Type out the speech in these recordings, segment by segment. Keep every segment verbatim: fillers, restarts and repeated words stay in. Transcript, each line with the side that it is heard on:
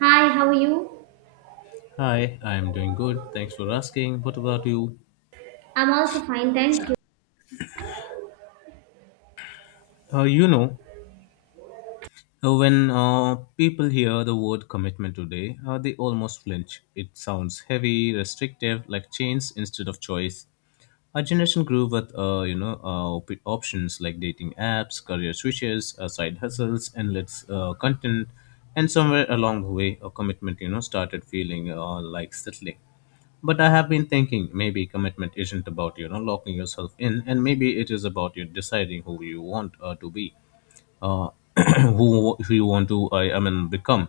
right: Hi, how are you?
left: Hi, I'm doing good. Thanks for asking. What about you?
right: I'm also fine, thank you.
left: Uh, you know, uh, when uh, people hear the word commitment today, uh, they almost flinch. It sounds heavy, restrictive, like chains instead of choice. Our generation grew with uh, you know, uh, op- options like dating apps, career switches, uh, side hustles, endless uh, content, and somewhere along the way, a commitment, you know, started feeling uh, like settling. But I have been thinking maybe commitment isn't about you know locking yourself in, and maybe it is about you deciding who you want uh, to be, uh, who you want to, I, I mean, become,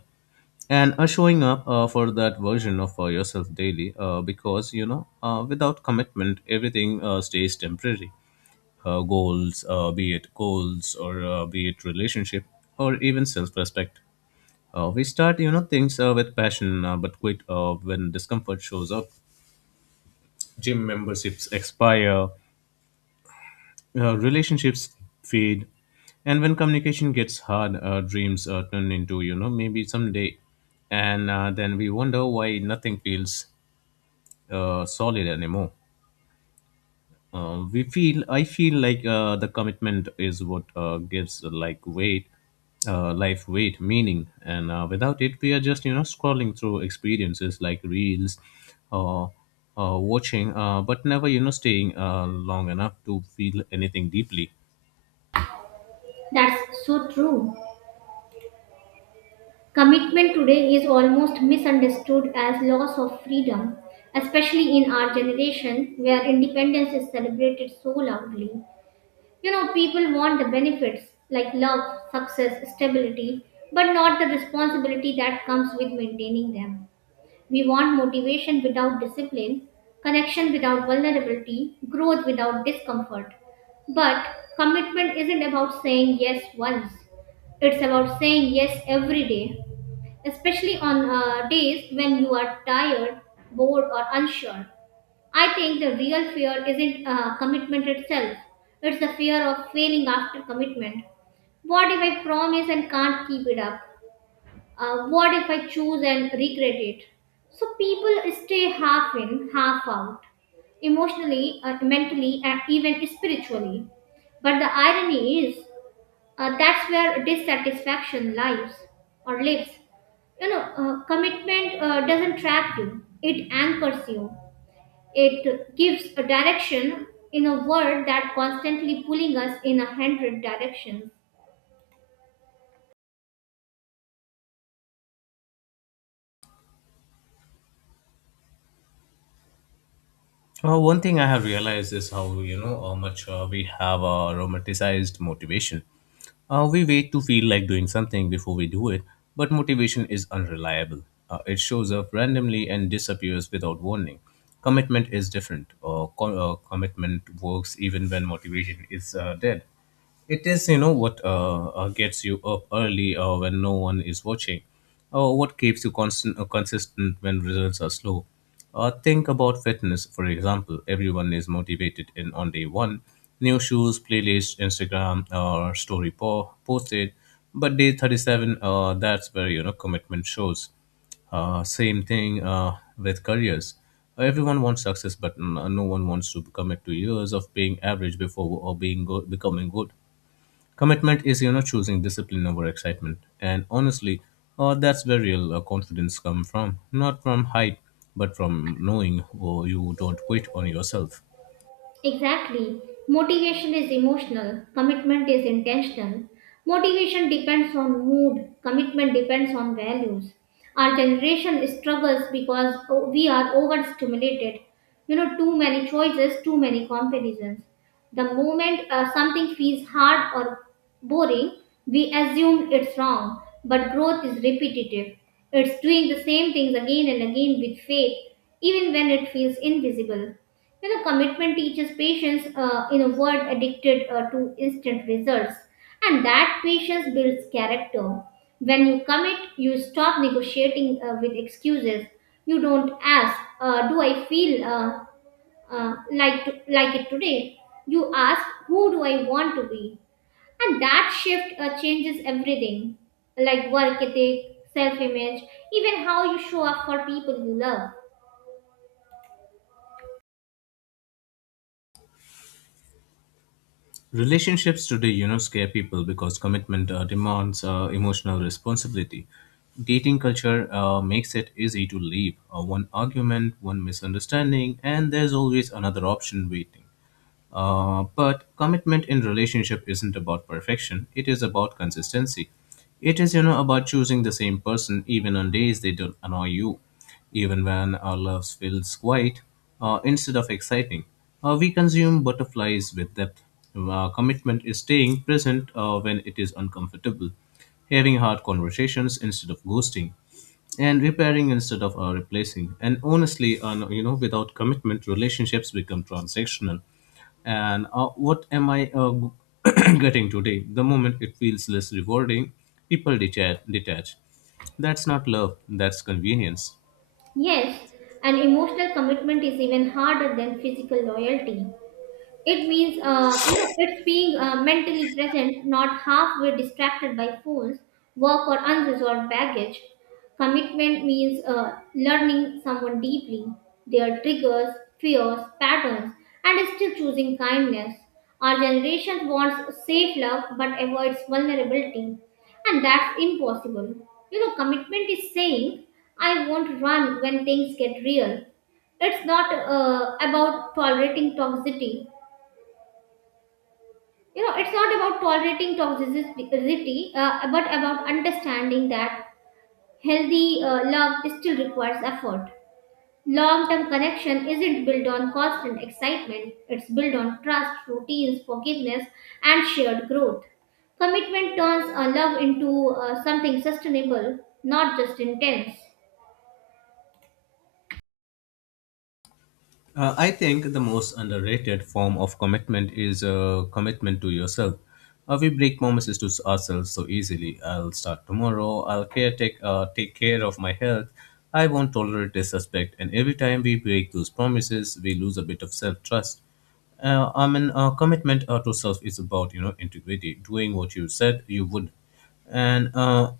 left: and uh, showing up uh, for that version of uh, yourself daily, uh, because you know uh, without commitment everything uh, stays temporary. Uh, goals, uh, be it goals, or uh, be it relationship, or even self-respect. Uh, we start you know things uh, with passion uh, but quit uh, when discomfort shows up. Gym memberships expire, uh, relationships fade, and when communication gets hard, uh, dreams uh, turn into, you know maybe someday. And uh, then we wonder why nothing feels uh, solid anymore. Uh, we feel i feel like uh, the commitment is what uh, gives, uh, like, weight, uh, life, weight, meaning. And uh, without it we are just you know scrolling through experiences like reels, or uh, watching, uh, but never you know staying uh, long enough to feel anything deeply.
right: That's so true. Commitment today is almost misunderstood as loss of freedom, especially in our generation where independence is celebrated so loudly. You know, people want the benefits like love, success, stability, but not the responsibility that comes with maintaining them. We want motivation without discipline, connection without vulnerability, growth without discomfort. But commitment isn't about saying yes once, it's about saying yes every day, especially on uh, days when you are tired, bored, or unsure. I think the real fear isn't uh, commitment itself, it's the fear of failing after commitment. What if I promise and can't keep it up? Uh, what if I choose and regret it? So people stay half in, half out, emotionally, uh, mentally, and even spiritually. But the irony is, uh, that's where dissatisfaction lies or lives. You know, uh, commitment uh, doesn't trap you, it anchors you. It gives a direction in a world that constantly pulling us in a hundred directions.
left: Uh, one thing I have realized is how you know how much uh, we have uh, romanticized motivation. Uh, we wait to feel like doing something before we do it, but motivation is unreliable. Uh, it shows up randomly and disappears without warning. Commitment is different. Uh, co- uh, commitment works even when motivation is uh, dead. It is, you know, what uh, uh, gets you up early uh, when no one is watching, or what keeps you constant, uh, consistent when results are slow. Uh, think about fitness, for example. Everyone is motivated in on day one, new shoes, playlist, Instagram, or story po- posted. But day thirty-seven, uh, that's where you know commitment shows. Uh, same thing uh, with careers. Everyone wants success, but n- uh, no one wants to commit to years of being average before or being good, becoming good. Commitment is, you know, choosing discipline over excitement. And honestly, uh, that's where real uh, confidence comes from. Not from hype, but from knowing, oh, you don't quit on yourself.
right: Exactly. Motivation is emotional, commitment is intentional. Motivation depends on mood, commitment depends on values. Our generation struggles because o- we are overstimulated. You know, too many choices, too many comparisons. The moment uh, something feels hard or boring, we assume it's wrong. But growth is repetitive, it's doing the same things again and again with faith, even when it feels invisible. You know, commitment teaches patience uh, in a world addicted uh, to instant results, and that patience builds character. When you commit, you stop negotiating uh, with excuses. You don't ask, uh, "Do I feel uh, uh, like to, like it today?" You ask, "Who do I want to be?" And that shift uh, changes everything, like work ethic, self-image, even how you show up for people you love.
left: Relationships today, you know, scare people because commitment uh, demands uh, emotional responsibility. Dating culture uh, makes it easy to leave. Uh, one argument, one misunderstanding, and there's always another option waiting. Uh, but commitment in relationship isn't about perfection. It is about consistency. It is, you know, about choosing the same person even on days they don't annoy you, even when our love feels quiet uh, instead of exciting. Uh, we consume butterflies with depth. Uh, commitment is staying present uh, when it is uncomfortable, having hard conversations instead of ghosting, and repairing instead of uh, replacing. And honestly, uh, no- you know, without commitment, relationships become transactional, and uh, what am I uh, getting today the moment it feels less rewarding, people detach, detach That's not love, that's convenience.
right: Yes, and emotional commitment is even harder than physical loyalty. It means, uh, you know, it's being uh, mentally present, not halfway distracted by phones, work, or unresolved baggage. Commitment means uh, learning someone deeply, their triggers, fears, patterns, and still choosing kindness. Our generation wants safe love but avoids vulnerability, and that's impossible. You know, commitment is saying, I won't run when things get real. It's not uh, about tolerating toxicity. You know it's not about tolerating toxicity, uh, but about understanding that healthy uh, love still requires effort. Long-term connection isn't built on constant excitement, it's built on trust, routines, forgiveness, and shared growth. Commitment turns a love into uh, something sustainable, not just intense.
left: Uh, I think the most underrated form of commitment is uh, commitment to yourself. Uh, we break promises to ourselves so easily. I'll start tomorrow. I'll care take uh, take care of my health. I won't tolerate disrespect. And every time we break those promises, we lose a bit of self trust. Uh, I mean, uh, commitment uh, to self is about, you know integrity, doing what you said you would, and uh,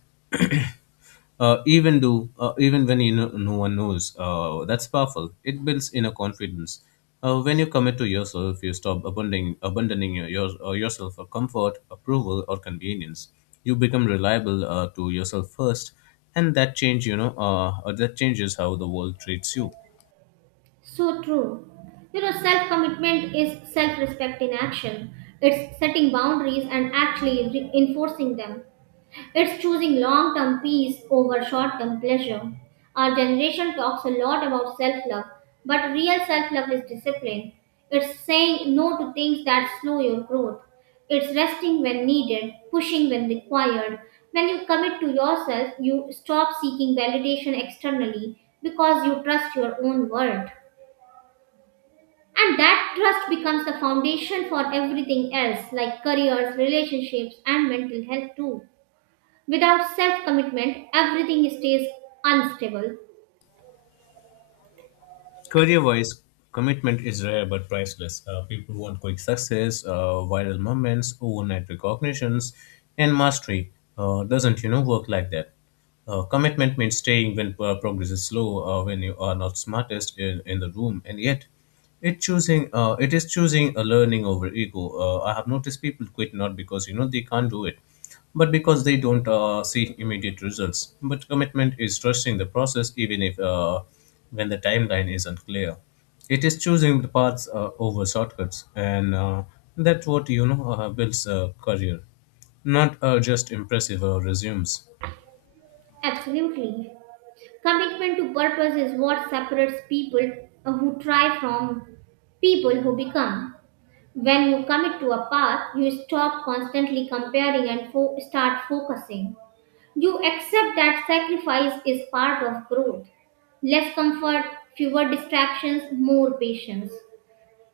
left: uh, even do uh, even when, you know, no one knows. Uh, that's powerful, it builds inner confidence. Uh, when you commit to yourself you stop abandoning abandoning your, your, uh, yourself for comfort, approval, or convenience. You become reliable uh, to yourself first, and that change you know uh, uh, that changes how the world treats you.
right: So true. You know, self commitment is self respect in action. It's setting boundaries and actually re- enforcing them. It's choosing long term peace over short term pleasure. Our generation talks a lot about self love, but real self love is discipline. It's saying no to things that slow your growth. It's resting when needed, pushing when required. When you commit to yourself, you stop seeking validation externally because you trust your own worth. And that trust becomes the foundation for everything else, like careers, relationships, and mental health, too. Without self commitment, everything stays unstable.
left: Career wise, commitment is rare but priceless. Uh, people want quick success, uh, viral moments, overnight recognitions, and mastery. Uh, doesn't, you know work like that? Uh, commitment means staying when uh, progress is slow, uh, when you are not smartest in, in the room, and yet it choosing uh, it is choosing a learning over ego. Uh, I have noticed people quit not because, you know they can't do it, but because they don't uh, see immediate results. But commitment is trusting the process even if uh, when the timeline isn't clear. It is choosing the paths uh, over shortcuts, and uh, that's what, you know uh, builds a career, not uh, just impressive uh, resumes.
right: Absolutely. Commitment to purpose is what separates people who try from people who become. When you commit to a path, you stop constantly comparing and fo- start focusing. You accept that sacrifice is part of growth. Less comfort, fewer distractions, more patience.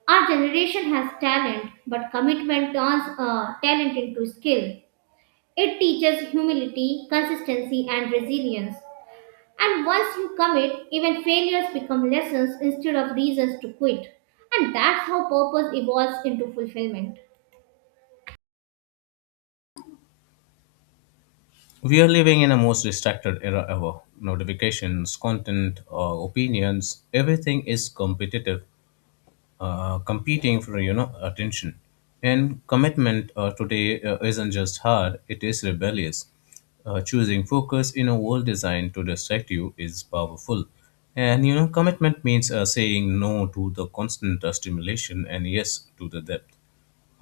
right: Our generation has talent, but commitment turns uh, talent into skill. It teaches humility, consistency, and resilience. And once you commit, even failures become lessons instead of reasons to quit. And that's how purpose evolves into fulfillment.
left: We are living in a most distracted era ever. Notifications, content, uh, opinions, everything is competitive uh, competing for, you know attention, and commitment uh, today uh, isn't just hard, it is rebellious. Uh, choosing focus in a world designed to distract you is powerful. And you know commitment means uh, saying no to the constant uh, stimulation, and yes to the depth,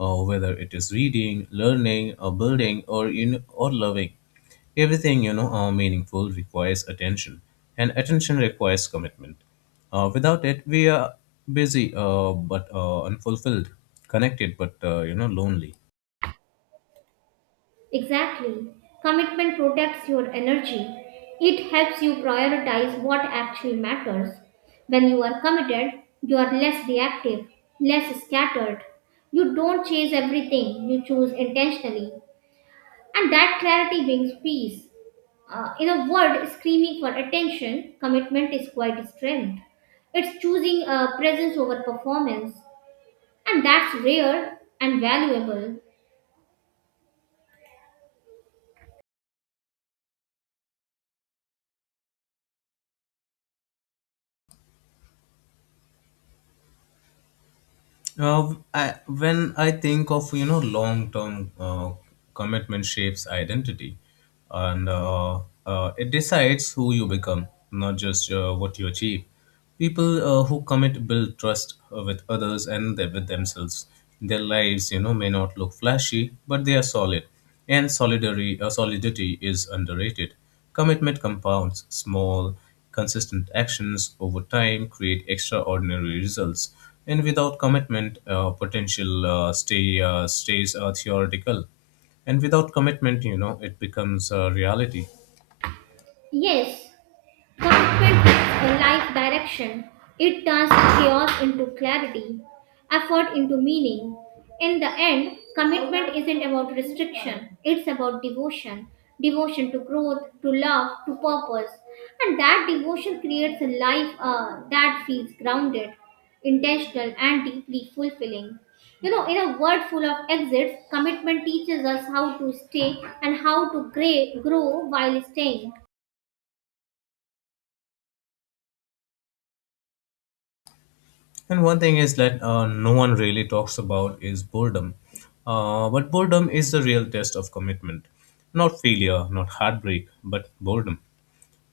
left: uh, whether it is reading, learning, or building, or you know, or loving. Everything, you know uh, meaningful, requires attention, and attention requires commitment. Uh, without it, we are busy uh, but uh, unfulfilled, connected but, uh, you know lonely.
right: Exactly. Commitment protects your energy. It helps you prioritize what actually matters. When you are committed, you are less reactive, less scattered. You don't chase everything, you choose intentionally. And that clarity brings peace. Uh, in a world screaming for attention, commitment is quite strength. It's choosing uh, presence over performance, and that's rare and valuable.
left: Uh, I, when I think of, you know long term, uh, commitment shapes identity, and uh, uh, it decides who you become, not just uh, what you achieve. People uh, who commit build trust uh, with others, and they- with themselves. Their lives, you know, may not look flashy, but they are solid, and solidary uh, solidity is underrated. Commitment compounds small. Consistent actions over time create extraordinary results, and without commitment, uh, potential uh, stay uh, stays uh, theoretical. And without commitment, you know, it becomes a reality.
right: Yes, commitment gives a life direction. It turns chaos into clarity, effort into meaning. In the end, commitment isn't about restriction, it's about devotion. Devotion to growth, to love, to purpose. And that devotion creates a life uh, that feels grounded, intentional, and deeply fulfilling. You know, in a world full of exits, commitment teaches us how to stay and how to gra- grow while staying.
left: And one thing is that uh, no one really talks about is boredom. Uh, but boredom is the real test of commitment. Not failure, not heartbreak, but boredom.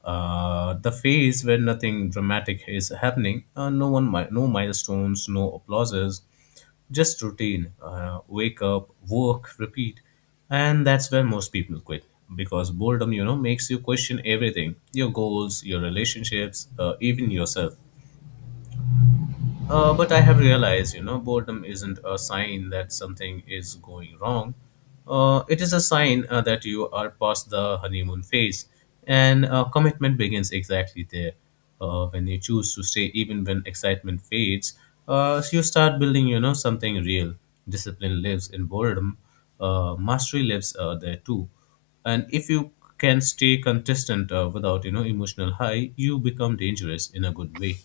left: Uh, the phase where nothing dramatic is happening, uh, no one, mi- no milestones, no applauses, just routine. Uh, wake up, work, repeat, and that's where most people quit because boredom, you know, makes you question everything: your goals, your relationships, uh, even yourself. Uh, but I have realized, you know, boredom isn't a sign that something is going wrong. Uh, it is a sign uh, that you are past the honeymoon phase, and uh, commitment begins exactly there. Uh, when you choose to stay, even when excitement fades, uh, so you start building, you know, something real. Discipline lives in boredom. Uh, mastery lives uh, there too. And if you can stay consistent uh, without, you know, emotional high, you become dangerous in a good way.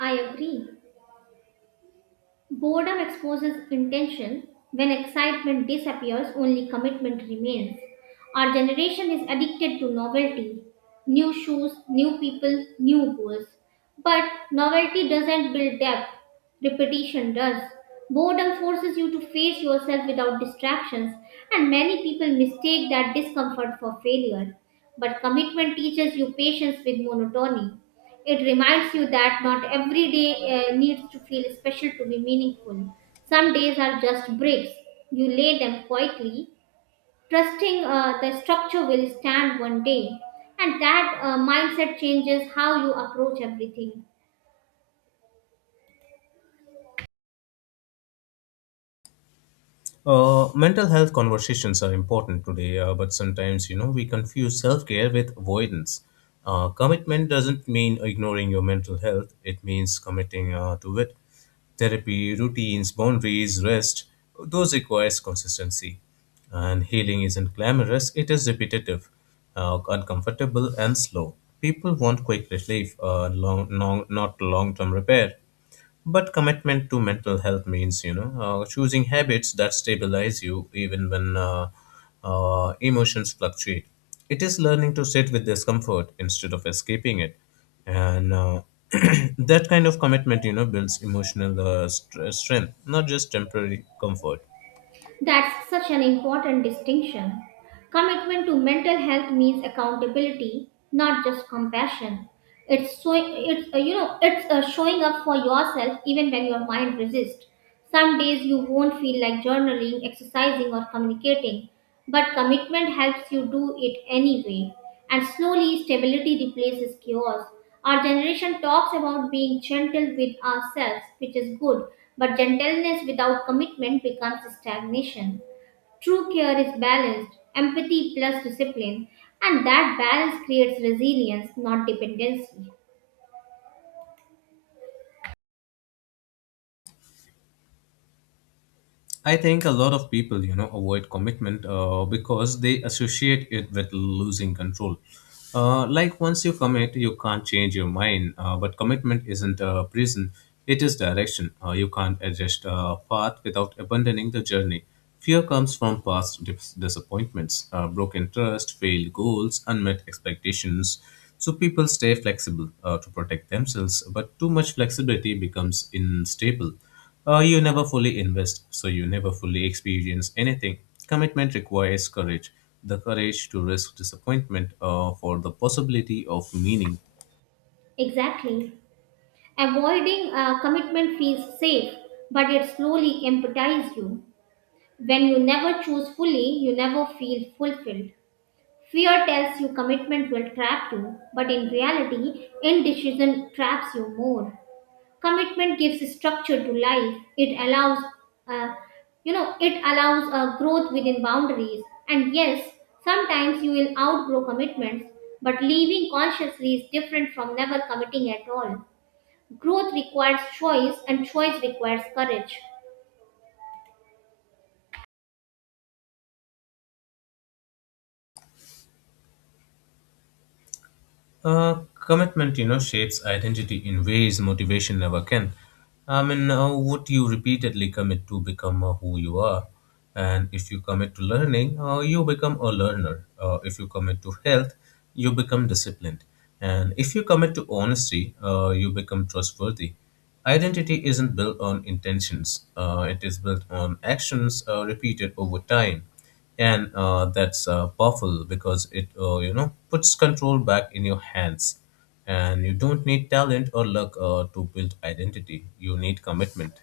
right: I agree. Boredom exposes intention. When excitement disappears, only commitment remains. Our generation is addicted to novelty: new shoes, new people, new goals. But novelty doesn't build depth, repetition does. Boredom forces you to face yourself without distractions, and many people mistake that discomfort for failure. But commitment teaches you patience with monotony. It reminds you that not every day uh, needs to feel special to be meaningful. Some days are just breaks. You lay them quietly, trusting uh, the structure will stand one day. And that uh, mindset changes how you approach everything.
left: Uh, mental health conversations are important today, uh, but sometimes you know we confuse self-care with avoidance. Uh, commitment doesn't mean ignoring your mental health; it means committing uh, to it. Therapy, routines, boundaries, rest, those requires consistency. And healing isn't glamorous; it is repetitive, uh, uncomfortable, and slow. People want quick relief, uh, long, long, not long-term repair. But commitment to mental health means, you know, uh, choosing habits that stabilize you even when, uh, uh, emotions fluctuate. It is learning to sit with discomfort instead of escaping it. And uh, that kind of commitment, you know, builds emotional uh, str- strength, not just temporary comfort.
right: That's such an important distinction. Commitment to mental health means accountability, not just compassion. It's so it's uh, you know it's uh, showing up for yourself even when your mind resists. Some days you won't feel like journaling, exercising, or communicating, but commitment helps you do it anyway. And slowly, stability replaces chaos. Our generation talks about being gentle with ourselves, which is good, but gentleness without commitment becomes stagnation. True care is balanced, empathy plus discipline, and that balance creates resilience, not dependency.
left: I think a lot of people, you know, avoid commitment uh, because they associate it with losing control. Uh, like once you commit, you can't change your mind. Uh, but commitment isn't a prison; it is direction. Uh, you can't adjust a path without abandoning the journey. Fear comes from past dis- disappointments, uh, broken trust, failed goals, unmet expectations. So people stay flexible uh, to protect themselves, but too much flexibility becomes unstable. Uh, you never fully invest, so you never fully experience anything. Commitment requires courage, the courage to risk disappointment uh, for the possibility of meaning.
right: Exactly. Avoiding uh, commitment feels safe, but it slowly empathize you. When you never choose fully, you never feel fulfilled. Fear tells you commitment will trap you, but in reality, indecision traps you more. Commitment gives structure to life. It allows, uh, you know, it allows uh, growth within boundaries. And yes, sometimes you will outgrow commitments, but leaving consciously is different from never committing at all. Growth requires choice, and choice requires courage.
left: Uh, commitment, you know, shapes identity in ways motivation never can. I mean, uh, what you repeatedly commit to become uh, who you are. And if you commit to learning, uh, you become a learner. Uh, if you commit to health, you become disciplined. And if you commit to honesty, uh, you become trustworthy. Identity isn't built on intentions, uh, it is built on actions uh, repeated over time, and uh, that's uh, powerful because it, uh, you know puts control back in your hands. And you don't need talent or luck uh, to build identity, you need commitment.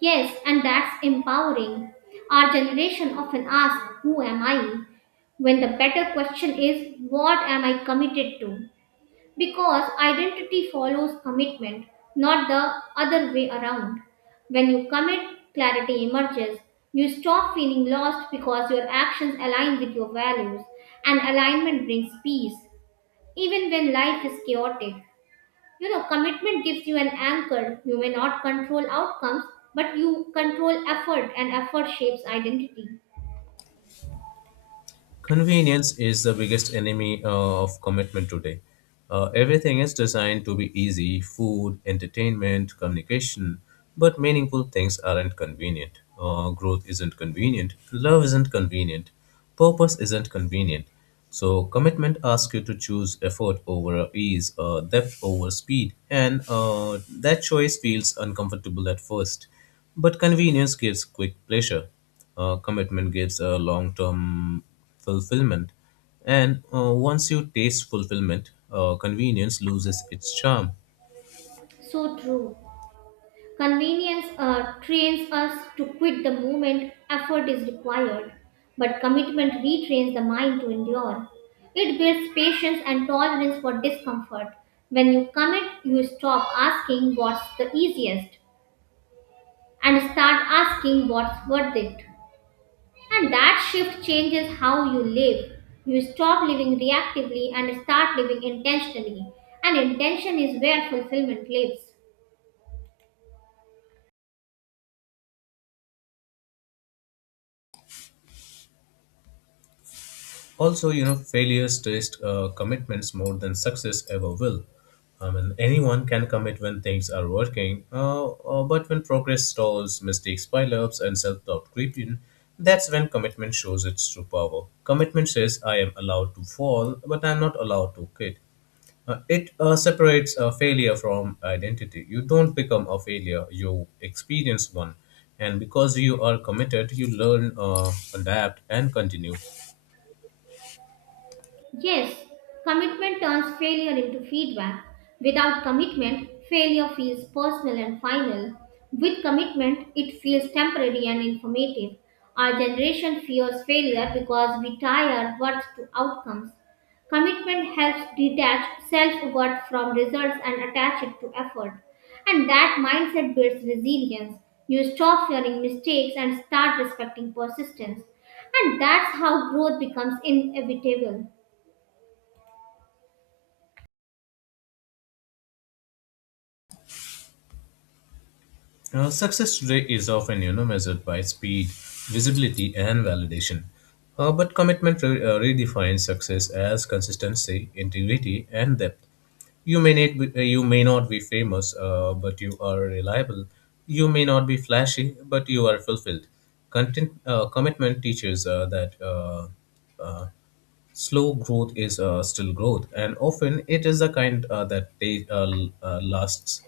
right: Yes, and that's empowering. Our generation often asks, "Who am I?" when the better question is, "What am I committed to?" Because identity follows commitment, not the other way around. When you commit, clarity emerges. You stop feeling lost because your actions align with your values, and alignment brings peace, even when life is chaotic. You know, commitment gives you an anchor. You may not control outcomes, but you control effort, and effort shapes identity.
left: Convenience is the biggest enemy uh, of commitment today. Uh, everything is designed to be easy: food, entertainment, communication, but meaningful things aren't convenient. Uh, growth isn't convenient, love isn't convenient, purpose isn't convenient. So, commitment asks you to choose effort over uh, ease, uh, depth over speed, and uh, that choice feels uncomfortable at first. But convenience gives quick pleasure, uh, commitment gives a long term fulfillment. And uh, once you taste fulfillment, uh, convenience loses its charm.
right: So true. Convenience uh, trains us to quit the moment effort is required, but commitment retrains the mind to endure. It builds patience and tolerance for discomfort. When you commit, you stop asking what's the easiest and start asking what's worth it. And that shift changes how you live. You stop living reactively and start living intentionally. And intention is where fulfillment lives.
left: Also, you know, failures test uh, commitments more than success ever will. I mean, anyone can commit when things are working, uh, uh, but when progress stalls, mistakes pile ups, and self doubt creep in, that's when commitment shows its true power. Commitment says, I am allowed to fall, but I'm not allowed to quit. Uh, it uh, separates a failure from identity. You don't become a failure, you experience one. And because you are committed, you learn, uh, adapt, and continue.
right: Yes, commitment turns failure into feedback. Without commitment, failure feels personal and final. With commitment, it feels temporary and informative. Our generation fears failure because we tie our worth to outcomes. Commitment helps detach self worth from results and attach it to effort. And that mindset builds resilience. You stop fearing mistakes and start respecting persistence. And that's how growth becomes inevitable.
left: Uh, success today is often, you know, measured by speed, visibility, and validation. Uh, but commitment re- uh, redefines success as consistency, integrity, and depth. You may need, be- uh, you may not be famous, uh, but you are reliable. You may not be flashy, but you are fulfilled. Content, uh, commitment teaches uh, that uh, uh, slow growth is uh, still growth, and often it is the kind uh, that ta- uh, l- uh, lasts.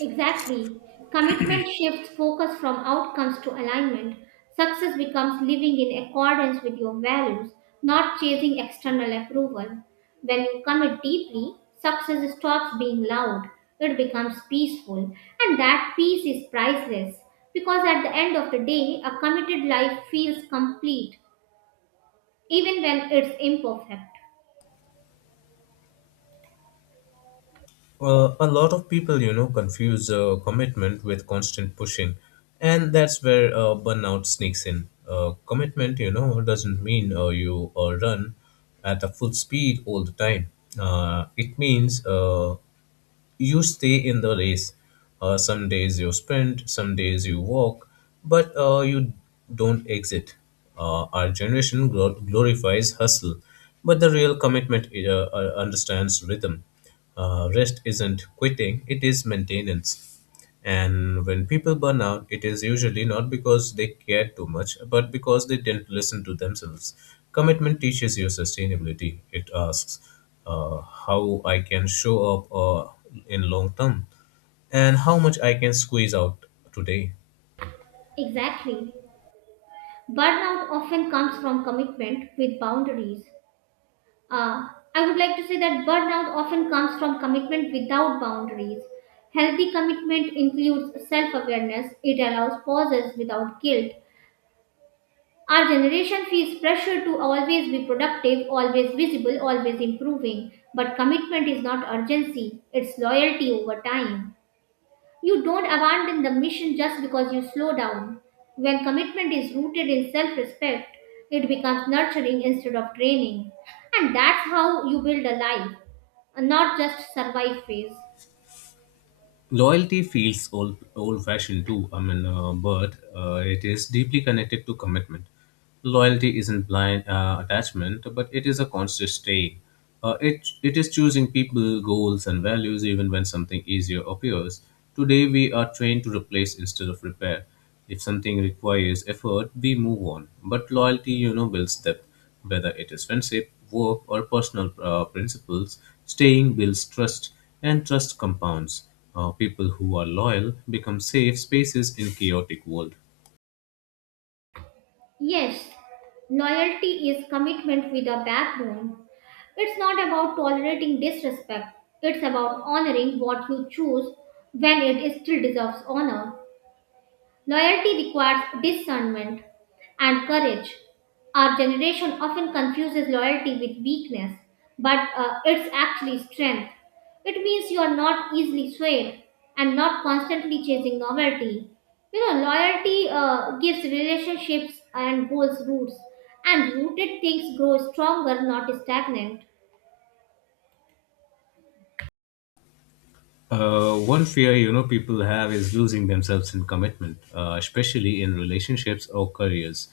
right: Exactly. Commitment shifts focus from outcomes to alignment. Success becomes living in accordance with your values, not chasing external approval. When you commit deeply, success stops being loud. It becomes peaceful, and that peace is priceless because at the end of the day, a committed life feels complete even when it's imperfect.
left: Uh, a lot of people, you know, confuse uh, commitment with constant pushing, and that's where uh, burnout sneaks in. Uh, commitment, you know, doesn't mean uh, you uh, run at a full speed all the time. Uh, it means uh, you stay in the race. Uh, some days you sprint, some days you walk, but uh, you don't exit. Uh, our generation glo- glorifies hustle, but the real commitment uh, uh, understands rhythm. Uh, rest isn't quitting, it is maintenance. And when people burn out, it is usually not because they cared too much, but because they didn't listen to themselves. Commitment teaches you sustainability. It asks uh, how I can show up uh, in long term and how much I can squeeze out today.
right: Exactly. Burnout often comes from commitment with boundaries. Uh, I would like to say that burnout often comes from commitment without boundaries. Healthy commitment includes self awareness, it allows pauses without guilt. Our generation feels pressure to always be productive, always visible, always improving. But commitment is not urgency, it's loyalty over time. You don't abandon the mission just because you slow down. When commitment is rooted in self respect, it becomes nurturing instead of draining. And that's how you build a life, not just survive phase.
left: Loyalty feels old old fashioned too. I mean, uh, but uh, it is deeply connected to commitment. Loyalty isn't blind uh, attachment, but it is a conscious staying. Uh, it it is choosing people, goals and values even when something easier appears. Today we are trained to replace instead of repair. If something requires effort we move on, but loyalty, you know, builds depth. Whether it is friendship, work, or personal uh, principles, staying builds trust, and trust compounds. Uh, people who are loyal become safe spaces in chaotic world.
right: Yes, loyalty is commitment with a backbone. It's not about tolerating disrespect, it's about honoring what you choose when it still deserves honor. Loyalty requires discernment and courage. Our generation often confuses loyalty with weakness, but uh, it's actually strength. It means you are not easily swayed and not constantly chasing novelty. You know, loyalty uh, gives relationships and goals roots, and rooted things grow stronger, not stagnant.
left: Uh, one fear, you know, people have is losing themselves in commitment, uh, especially in relationships or careers.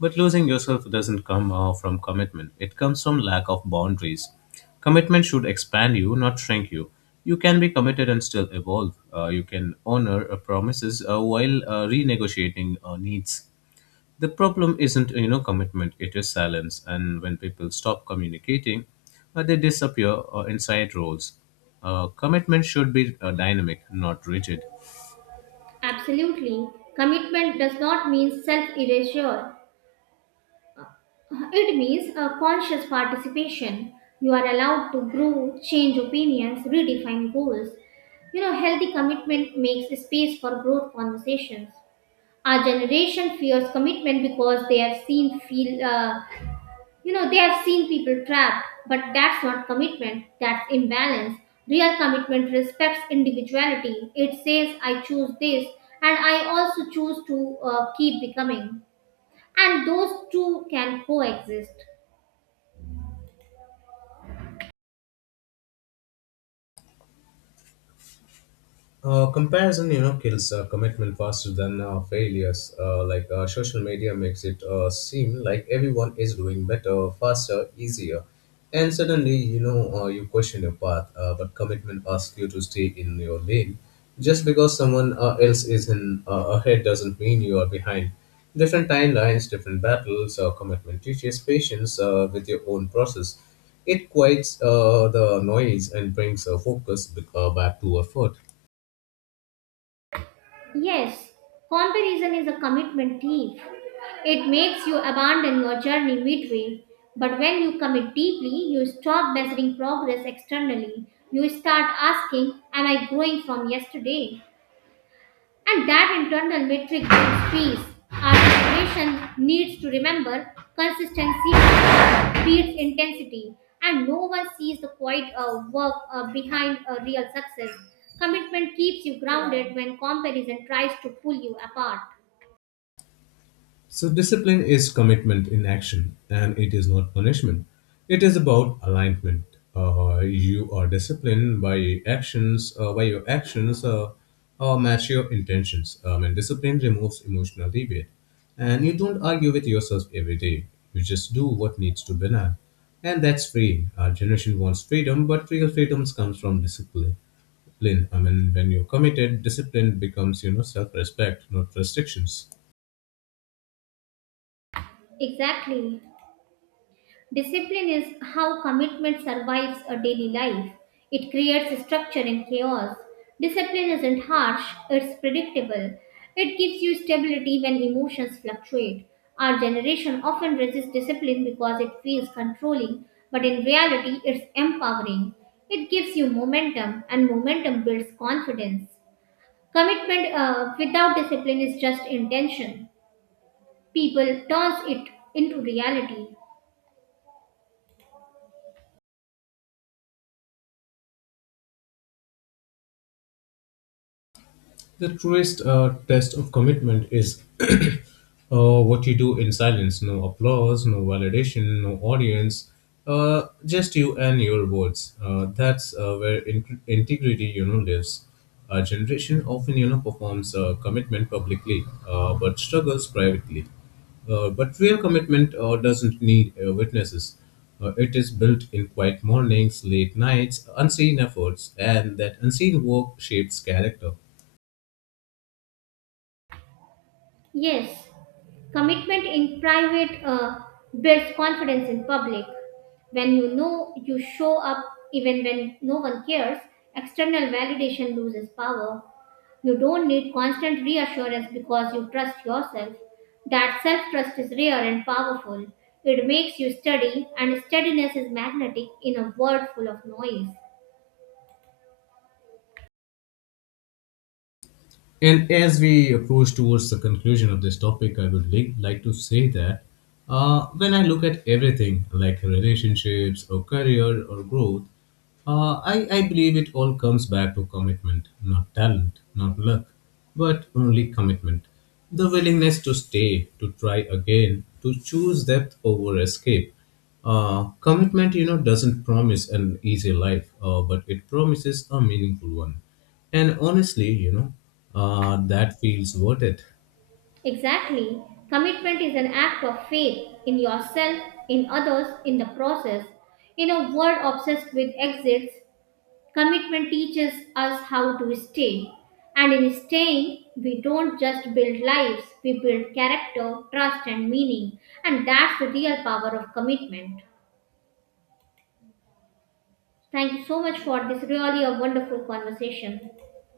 left: But losing yourself doesn't come uh, from commitment; it comes from lack of boundaries. Commitment should expand you, not shrink you. You can be committed and still evolve. Uh, you can honor uh, promises uh, while uh, renegotiating uh, needs. The problem isn't, you know, commitment, it is silence. And when people stop communicating uh, they disappear uh, inside roles. Uh, commitment should be uh, dynamic, not rigid.
right: Absolutely. Commitment does not mean self erasure. It means a conscious participation. You are allowed to grow, change opinions, redefine goals. You know, healthy commitment makes space for growth conversations. Our generation fears commitment because they have seen feel uh, you know they have seen people trapped, but that's not commitment. That's imbalance. Real commitment respects individuality. It says I choose this, and I also choose to uh, keep becoming, and those two can coexist.
left: Uh, comparison, you know, kills uh, commitment faster than uh, failures. Uh, like uh, social media makes it uh, seem like everyone is doing better, faster, easier, and suddenly, you know, uh, you question your path. Uh, but commitment asks you to stay in your lane. Just because someone uh, else is in uh, ahead doesn't mean you are behind. Different timelines, different battles. Uh, commitment teaches patience uh, with your own process. It quiets uh, the noise and brings uh, focus uh, back to effort.
right: Yes, comparison is a commitment thief. It makes you abandon your journey midway. But when you commit deeply, you stop measuring progress externally. You start asking, "Am I growing from yesterday?" And that internal metric gives peace. Our generation needs to remember consistency beats intensity, and no one sees the quiet uh, work uh, behind a real success. Commitment keeps you grounded when comparison tries to pull you apart.
left: So, discipline is commitment in action, and it is not punishment. It is about alignment. Uh, you are disciplined by actions, uh, by your actions uh, uh, match your intentions. Um, and discipline removes emotional debate. And you don't argue with yourself every day. You just do what needs to be done. And that's free. Our generation wants freedom, but real freedoms comes from discipline. I mean, when you're committed, discipline becomes, you know, self-respect, not restrictions.
right: Exactly. Discipline is how commitment survives a daily life. It creates structure in chaos. Discipline isn't harsh, it's predictable. It gives you stability when emotions fluctuate. Our generation often resists discipline because it feels controlling, but in reality, it's empowering. It gives you momentum, and momentum builds confidence. Commitment uh, without discipline is just intention. People turns it into reality.
left: The truest uh, test of commitment is uh, what you do in silence. No applause, no validation, no audience. Uh, just you and your words. Uh, that's uh, where in- integrity, you know, lives. Our generation often, you know, performs uh, commitment publicly, uh, but struggles privately. Uh, but real commitment uh, doesn't need uh, witnesses. Uh, it is built in quiet mornings, late nights, unseen efforts, and that unseen work shapes character.
right: Yes, commitment in private uh, builds confidence in public. When you know you show up even when no one cares, external validation loses power. You don't need constant reassurance because you trust yourself. That self trust is rare and powerful. It makes you steady, and steadiness is magnetic in a world full of noise.
left: And as we approach towards the conclusion of this topic, I would li- like to say that uh, when I look at everything like relationships or career or growth, uh, I, I believe it all comes back to commitment, not talent, not luck, but only commitment. The willingness to stay, to try again, to choose depth over escape. Uh, commitment, you know, doesn't promise an easy life, uh, but it promises a meaningful one. And honestly, you know, uh, that feels worth it.
right: Exactly. Commitment is an act of faith in yourself, in others, in the process. In a world obsessed with exits, commitment teaches us how to stay. And in staying, we don't just build lives, we build character, trust, and meaning. And that's the real power of commitment. Thank you so much for this really a wonderful conversation.